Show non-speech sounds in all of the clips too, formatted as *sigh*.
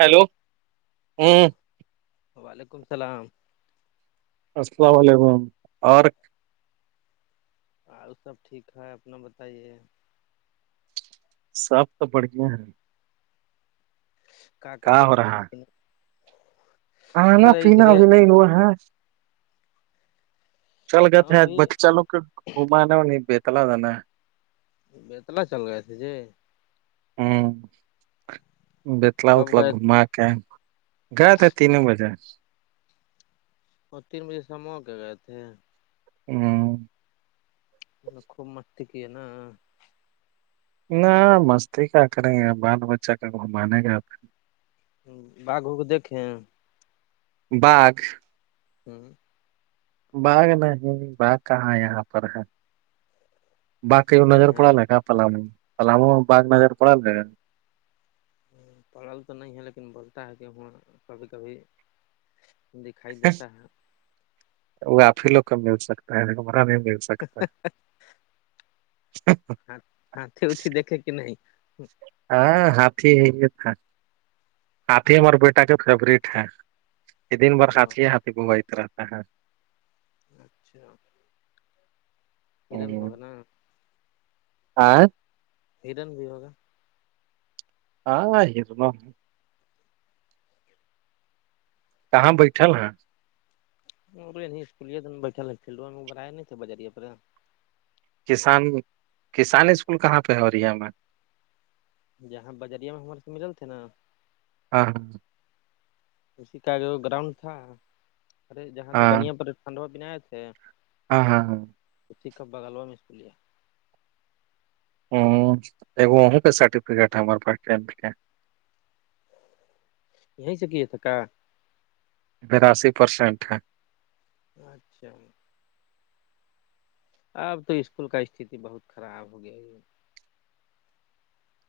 hello ہوں وعلیکم السلام السلام علیکم اور اور سب ٹھیک ہے اپنا بتائیے سب تو بڑھیا ہیں کیا کر رہا ہیں کانا اپنا نہ پینا بھی لین ہاں چل گئے تھے ہم آ بھی بچہ لوگ کو گھمانا اور نہیں بیتلا جانا ہے بیتلا چل گئے تھے جی ہوں بیتلا کب اتلا گئے گھم کے گات بجار وہ تین بجے سمع ہو کے گئے تھے ہاں خوب ماتتے کی ہے نا نہ مستی کیا کریں گے بال بچہ گھمانے گ باگ ہووں کو دیکیں باک ہوں باغ نہیں باغ کہاں یہاں پر ہے بگ کی نظر پڑال ہے کا پلمو پلم بگ نظر پڑال پڑل تو نہیں ہے لیکن بولتا ہے کہ وہاں کبھی کبھی دکھائی دیتا ہے وہ آپ ہی لوگ کا مل سکتا ہے ہمرا نہیں مل سکتا ہے اچا ہاں اچ دیکے کہ نہیں ہاں ہاتھی تھا ہاتھی ہمار بیٹا کے فیورٹ ہے یہ دن بار ہاتھی ہی ہاتھی بو رہتا ہے اچھا ان ہ ہوگنا آ *inaudible* ہڈن بھی ہوگا آ یہ سم کہاں بیٹھل ہیں اور اسکول بیٹھا فڈ نہیں تھ بار کسان کسان اسکول کہاں پہ ہو رہی ہے ہمیں جاں بجریا میں ہمارے س مل تھے نا ہاں ہاں اسی کا جو گراؤنڈ تھا ارے جہاں دکانیا پر کاندہ بینائے آے *unintelligible* ہاں ہاں ہاں کھ کب بگلوا م اس پ لیا *unintelligible* ہگ ا کے سرٹیفکٹ ہے ہمار پاس ٹ کے *unintelligible* یہیں سےکے تھا کا براسی پرسینٹ ہے اچھا *unintelligible* اب تو اسکول کا استتی بہت خراب ہو گیا ہے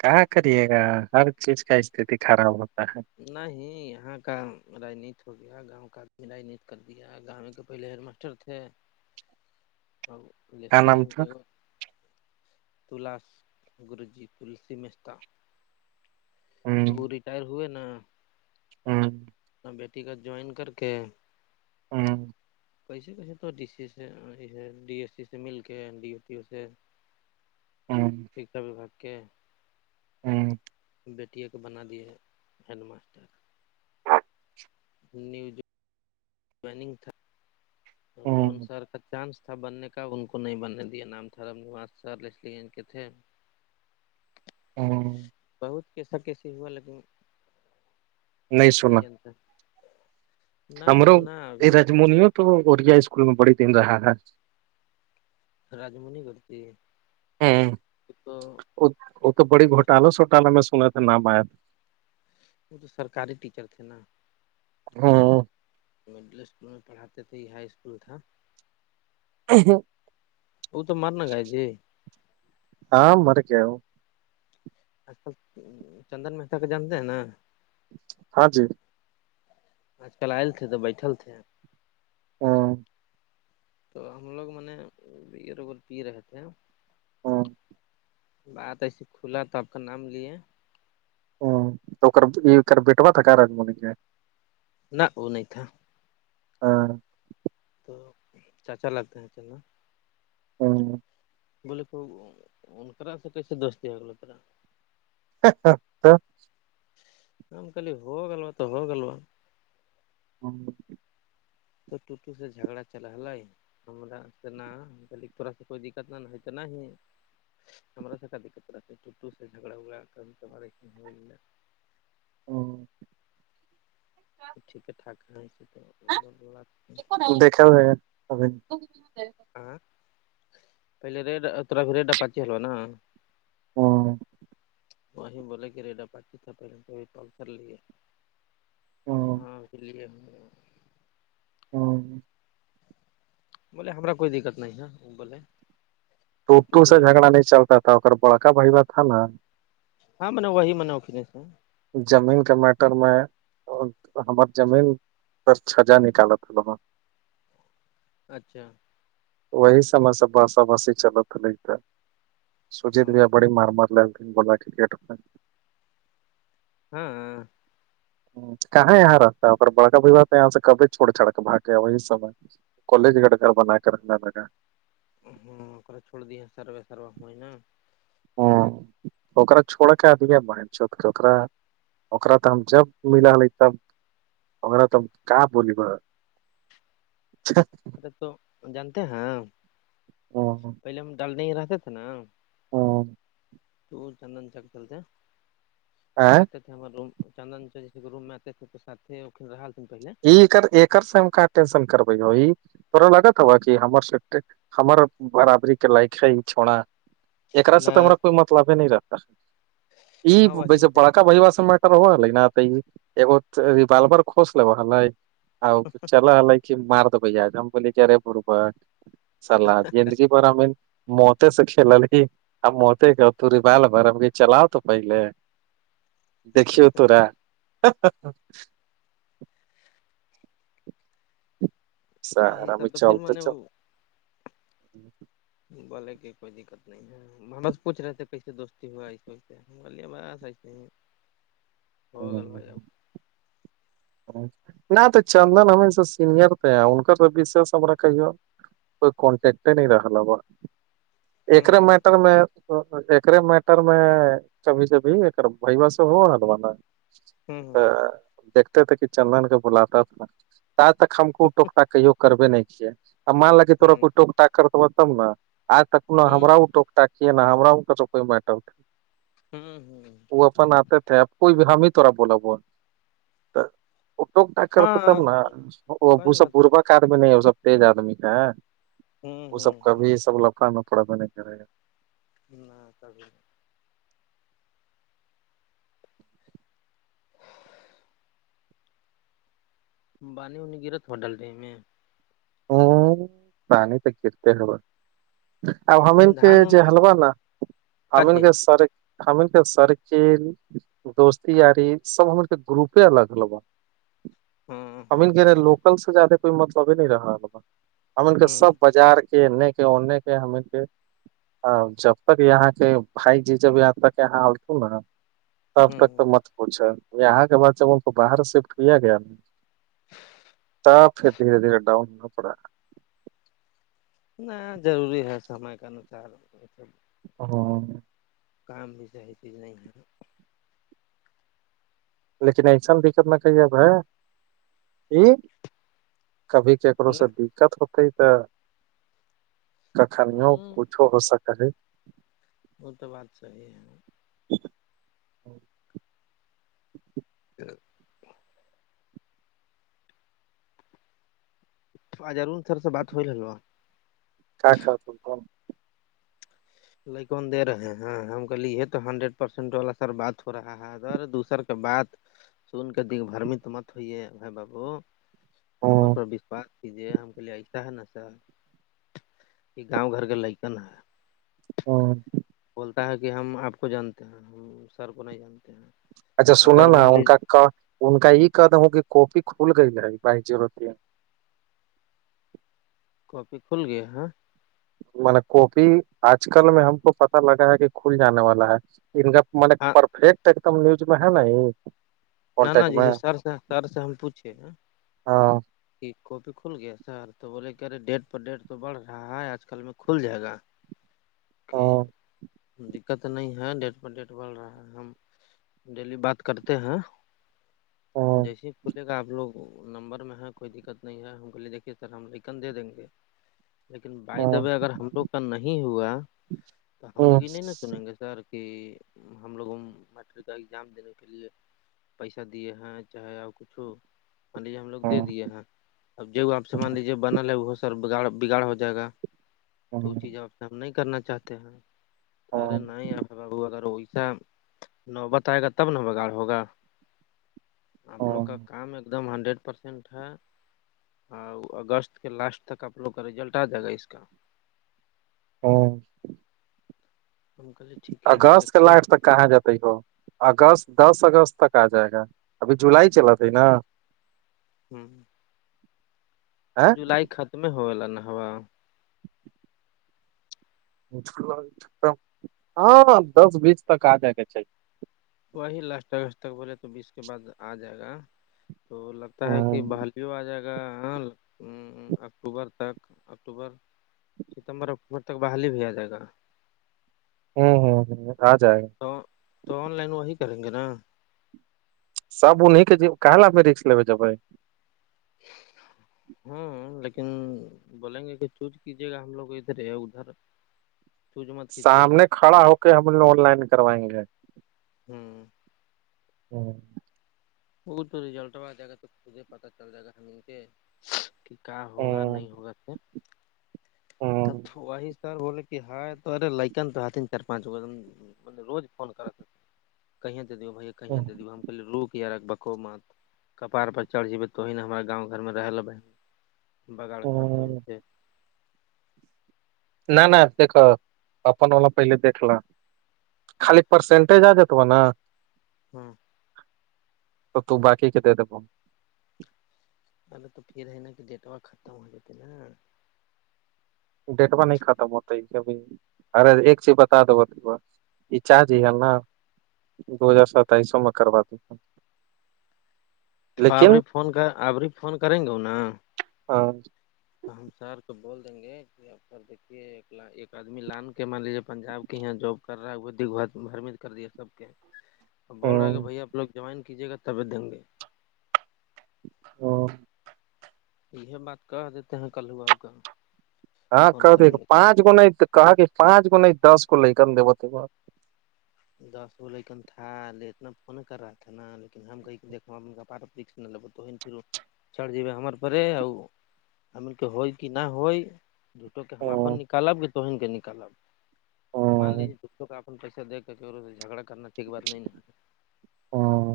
کہ کریے گا ہر چیز کا استتی خراب ہوتا ہے نہیں یہاں کا رجنیت ہو گیا گاؤں کا رانیت کر دیا گاؤں کو پہلے حر میں پٹر تھے *unintelligible* *inaudible* ہ *unintelligible* کیا لسلی نام گنج تھا کے تلاس گروجی تلسی مستتا وہ ریٹائر ہوئے نا ہاں *unintelligible* اپنا بیٹی کا جوائن کر کے *unintelligible* ہاں *unintelligible* کیسے کیسے تو ڈی سی ا سے ہے ڈی ایس سی سے مل کے ڈی او پی او سے *unintelligible* ہاں *unintelligible* شکھا وباگ کے ہوں *unintelligible* بیٹٹیے کے بنا دیے ہیڈ ماسٹر نیو جونگ تھا جو ان ہوں سار کا چانس تھا تھا بننے کا ان کو نہیں بننے دیا نام تھا ر نواس سر کے تھے ہاں *unintelligible* بہت کیسا کیسیے ہوا لیکن نہیں انتا ہمرو رج منی تو اوریا اسکول میں بڑی تٹیم رہا ہے رجمنی کرتی *unintelligible* ہ تو وہ تو بڑی گھوٹالا سھوٹالا میں سنا تھاے نام آیات وہ تو سرکاری ٹیچر تھے نا تھا ہوں مڈل اسکول میں پڑھاتے تھے ہی ہائی اسکول تھا ہ *unintelligible* وہ تو مارنا گئے تھے ہاں مرک اچل چندن مہتا کے جانتے ہیں نا ہاں جی آج کل آئےل تھے تو بیٹھل تھے ہاں *unintelligible* تو ہم لوگ م یہ روول پی رہے تھے ہیں ہاں بات ایسے کھلا تو آپ کا نام لے ہوں تو یہ بیٹوا تھا کا رجملی میں ن ا ن تھا ہاں تو چاچا لگتے ہیں چلنا ہوں *inaudible* بولے کو ان کرا سے کیسے دوست دیا گولے تیرا *inaudible* ہاں ہاں *inaudible* کم خلی ہوگلوا تو ہوگلوا *inaudible* ہاں *inaudible* تو ٹوٹو سے جھگڑا چلال *inaudible* ہم تو نہ ک تھوڑا سا کوئی دقت نہ ہے تو نہیں ہی *inaudible* ہمرا س کا دقت رکھ ٹوٹو سے جھگڑا وگڑا کبھی توارے ہوا *inaudible* ہ *inaudible* ٹیک تھاک *inaudible* جش تو انگ بات *inaudible* دیکھا جائے گا ابھی *inaudible* ہاں پہل ریڈ ترف ریڈا پچ حلو نا *inaudible* ہاں *inaudible* وہیں بولے کہ ریڈا پچی تھا پہلے تو پ کرر لیے *inaudible* تو ہوں ہاں اسی لیے ہم *inaudible* ہوں *inaudible* بولے ہما کوئی دقت نہیں ہے وہ بولے ٹوٹو سے جھگڑا نہیں چلتا تھا ا بڑکا بیوہ تھا نا *inaudible* ہاں من وہی منا ا ف سے *inaudible* زمین کے میٹر میں ہمار جمین *inaudible* سر سھجا نکال ہلواں *inaudible* اچھا وہی سے س باسا بسیی چلت رہے ت *inaudible* سوجیت بھییا ہاں بڑی مار مار ل ت بولا یکٹ *inaudible* ہاں کہاں یہاں رہتا ہے ا بڑکا بھیوات ہے یہاں سے کبھی چھوڑ چاڑ کے بھاگ گ وہی سمئے *inaudible* کلج کٹ کر رہرب نا کر رہ انا *inaudible* ہاں چھڑ د ساروے ساروا ہو نا *inaudible* ہا چھوڑ کے اد ب چکا *inaudible* اکا تو ہم جب ملاے تب اا تو ہم کیا بولی گ *inaudible* اچھا *inaudible* ارے تو جانتے ہیں پہلے ہم ڈالنے رہتے تھے نا ہ *inaudible* دور چن جک چلتے ہیں وہ آتے *inaudible* ہم روم چندن چ جی روم میں آتے تھ تو سات ان تھن پہلے *inaudible* ایکر سے ہم کہاں ٹینشن کربی ہوی *inaudible* تھورا لگاات با کہ ہمار س ہمار برابری کے لائکا ہی چھڑا *inaudible* ایکا نہ سے تو ہما کوئی مطلب ہی نہیں رہتا یہ ہاں وہی ویسے میں نے بڑکا بیواس *inaudible* ہوال ن بالر خوش لوا ہلے آ چل ہلے *inaudible* مارتا پہ جے جمپلی کیا رے پرپٹ سلاد یہ *inaudible* مو سے کھیلل ہی مو کا تی بال بر *inaudible* چلاؤ تو پہلے دیکھیو تورا س وہی سب ہمیں تو پھر میں چلتے نے چل *inaudible* جی *inaudible* بولے کے کوئی دقت نہیں ہے ہمار سے پوچھ رہے تھے کیسے دوستی ہوا اس و سے *inaudible* ملیے باسجتے ہیں *inaudible* *inaudible* ہوگل با جؤپ *inaudible* نہ تو چندن ہمیں س سینئر تھے ہیں ان سشس ہم کی *inaudible* کوئی کانٹیکٹ نہیں رہا ہوا ایکرے ہوں مٹر میں تو ایکرے میٹر میں کبھی جبھی ایک بھیو سے ہو ہلوانا ہوں ہ ت کہ چندن کے بلاتا اپنا تج تک ہم کو ٹوکٹا کی کربے نہیں کیے ا مان لک کہ تورا ہوں کوئی ٹوک ٹاک کرتےب تب نا آج تک ہوں ہمر ٹوک تاکیے نا ہم ا کا تو کوئی میٹر ہوں ہوں وہ اپن آتے تھے اب کوئی بھی ہم ہی توورا بولا ہو ٹوکٹ کرتے ہاں تب نا وہ صحیح بسا بات بربا دمی نہیں ہے وہ سب تیز آدمی کا ہے ہوں وہ ہوں سب کبھی ہوں سب لفڑا پڑ نہیں کرے نہ تبھی بانی اننی گرت ہو ڈل رہی میں ا پانی تو گرتے ہوا اب تو ہمین کے دھان جو حلوہ نا حین کاے کے سارے ہم کے سرکل دوست یاری سب ہم کے گروپ الگ الگ ب ہاں *inaudible* ہاں ہم کے ہوں لوکل سے زیادہ کوئی مطلب ہی نہیں رہ با ہم کے سب بازار کہنے کیا اننے کے ہمیں کے جب تک یہاں کے بھائی جی جب یہاں تک یہاں ات نا تب تک تو ہوں مت پوچھا یہاں کے بات جب ان کو باہر شفٹ کیا گیا ن ت پھر دھیرے دھیرے ڈاؤن ہونا پڑا ہے نہ ضروری ہے سمے کے انوسار یہ سب ہ کام بھی صی چ نہیں ہے لیکن ایسا دقت نہ کہی اب ب کہ کبھی کیکو نا سے دقت ہوت ت کخنوں ہوں کچ ھ ہو سکتا ہے وہ تو بات صحیح ہے س جارون سر سے بات ہو لو کیا کا ل کون دے رہے ہیں ہم کہے یہ تو ہنڈریڈ پرسینٹ والا سر بات ہو رہا ہے س دوسر کے بات سن کے د بھرمی تو مت ہوئی ہے بائی بابو ہ ہمار پر بیش پاک ے ہم کے لیے ایسا ہے نا سر یہ گاؤں گھر کے لکن ہے ہ پتا ہے کہ ہم آپ کو جانتے ہیں ہم سر کو نہیں جانتے ہیں اچھا سنا اگر نا مان ان لیجیے کا ان کا یہ کہد ہوں کہ کاپی کھل گئی ہےی بائی جیرو تھری کاپی کھل گیا ہ ملب کاپی آج کل میں ہم کو پت لگا ہے کہ کھل جانے والا ہے ان کا م ہاں پرفیکٹ ایک دم نیوز میں ہے ن ن نا جیس سر سے سر سے ہم پوچھیے ہاں کہ کاپی کھل گیا سر تو بولے کہرے ڈیٹ پر ڈیٹ تو بڑھ رہا ہے آج کل میں کھل جائے گا *inaudible* کہ دقت نہیں ہے ڈیٹ پر ڈیٹ بڑھ رہا ہے ہم ڈیلی بات کرتے ہیں ہاں جیسے پھلے کا آپ لوگ نمبر میں ہے کوئی دقت نہیں ہے ہم کہ لیے دیکھیے سر ہم لیکن دے دیں گے لیکن بائی ہاں دبے اگر ہم لوگ کا نہیں ہوا تو ہم ہاں لوگ یہ نہیں نا سنیں گے سر کہ ہم لوگوں میٹرک کا ایگزام دینے کے لیے پیسہ دیے ہیں چاہے اور کچھ ہو مان لیجیے ہم لو دے ہاں دیے ہیں اب ج آپ مان لیجیے بنل وہ سر بگاڑ بگاڑ ہو جائے گا تو وہ چیز آپ سے ہم نہیں کرنا چاہتے ہیں ہاں ارے نہیں ا بو اگر ویسا نوبت آئے گا تب ن بگاڑ ہوگا آپ لوگ کا ہاں کام ایک دم ہنڈریڈ پرسینٹ ہے ہاں اگست کے لاسٹ تک آپ لوگ کا ریزلٹ آ جائے گا اس کا ہ ہم کہے ٹھیک ہے اگست کے دیکھتے ہیں لاسٹ تک کہاں جتا ہو اگست دس اگست تک آ جائے گا ابھی جولائی چلات ہے نا ہوں تو جولائی ختم ہوا نا ہوا ہاں دس بیس تک آ جائے کے چاہی وہی لاسٹ اگست تک بولے تو بیس کے بعد آ جائے گا تو لگتا ہے ہوں کہ بال بھی آ جائے گا ا اکتوبر تک اکتوبر ستمبر اکتوبر تک بحالی بھی آ جائے گا ہوں ہوں ہ را جائے گ تو تو آن لائن وہی کریں گے نا سب انیں کے جی کہ ل میں رکس لےے جب ج ہ ہاں لیکن بولیں گے کہ چوز کیجیے گا ہم لوگ ادھر ہے ادھر چوز مت کیجیے گا سامنے کھڑا ہو کے ہم نے آن لائن کروائی ہے ہوں ہوں وہ تو رزلٹ ہوا د گا توجھے پتا چل جائے گا ہم مل کے کہ کیا ہوگا ہ نہیں ہوگا پھر تب ہ وہی سر بول کہ ہائے تو ارے لائکن تو ہ تین چار پانچ بے نے روز فون کرا س کہ دے دی بھیا کہیں دے دی ہم کہہلے روک یا رک بکو مات کپار پر چڑھ جبے توی ن ہمار گاں گھر میں رہ لبے بگڑ کر تو سے نہ نہ دیکھا اپن وہلا پہل دیکھلا خالی پرسنٹیج آ جتبا نا ہاں تو تو باقی کتے دب الے تو پھر ہے نا کہ ڈیٹ وا ختم ہو جاتتے نا ڈیٹوا نہیں ختم ہوتاب ارے ایک چیز بتا دو یہ چارج ہے ن دو ہزار ستائیسو میں کر د اب لیکن فون کر اب بھی فون کریں گے نا ہاں تو ہم سر کو بول دیں گے کہ ار دیکھیے ایک آدمی لان کے مان لیجیے پنجاب کی یہاں جاب کر رہا ہے بھرمیت کر دیا ہے سب کے اب بول رہا ہے کہ بھ آپوگ جوائن کیجیے گابعتیں گے اور یہ بات کر دیتے ہیں کل ہواؤ کا ہاں کہ دیک پانچ گو نہیں کہ کہ پانچ گو نہیں دس گ لے کر ب دس گ لیکن تھا ل اتنا فون کر رہا تھا نا لیکن ہم کہ دھ ل ب تو پھر چاڑ جیے ہمار پ آ ہملک ہو کہ نہ ہو جھوٹو کے ہم اپ ہاں نکالب کہ توہین کے نکالب مان ہاں لیجے جھٹوں کا اپ پیسہ دے سے جھگڑا کرنا ٹھک بات نہیں ہاں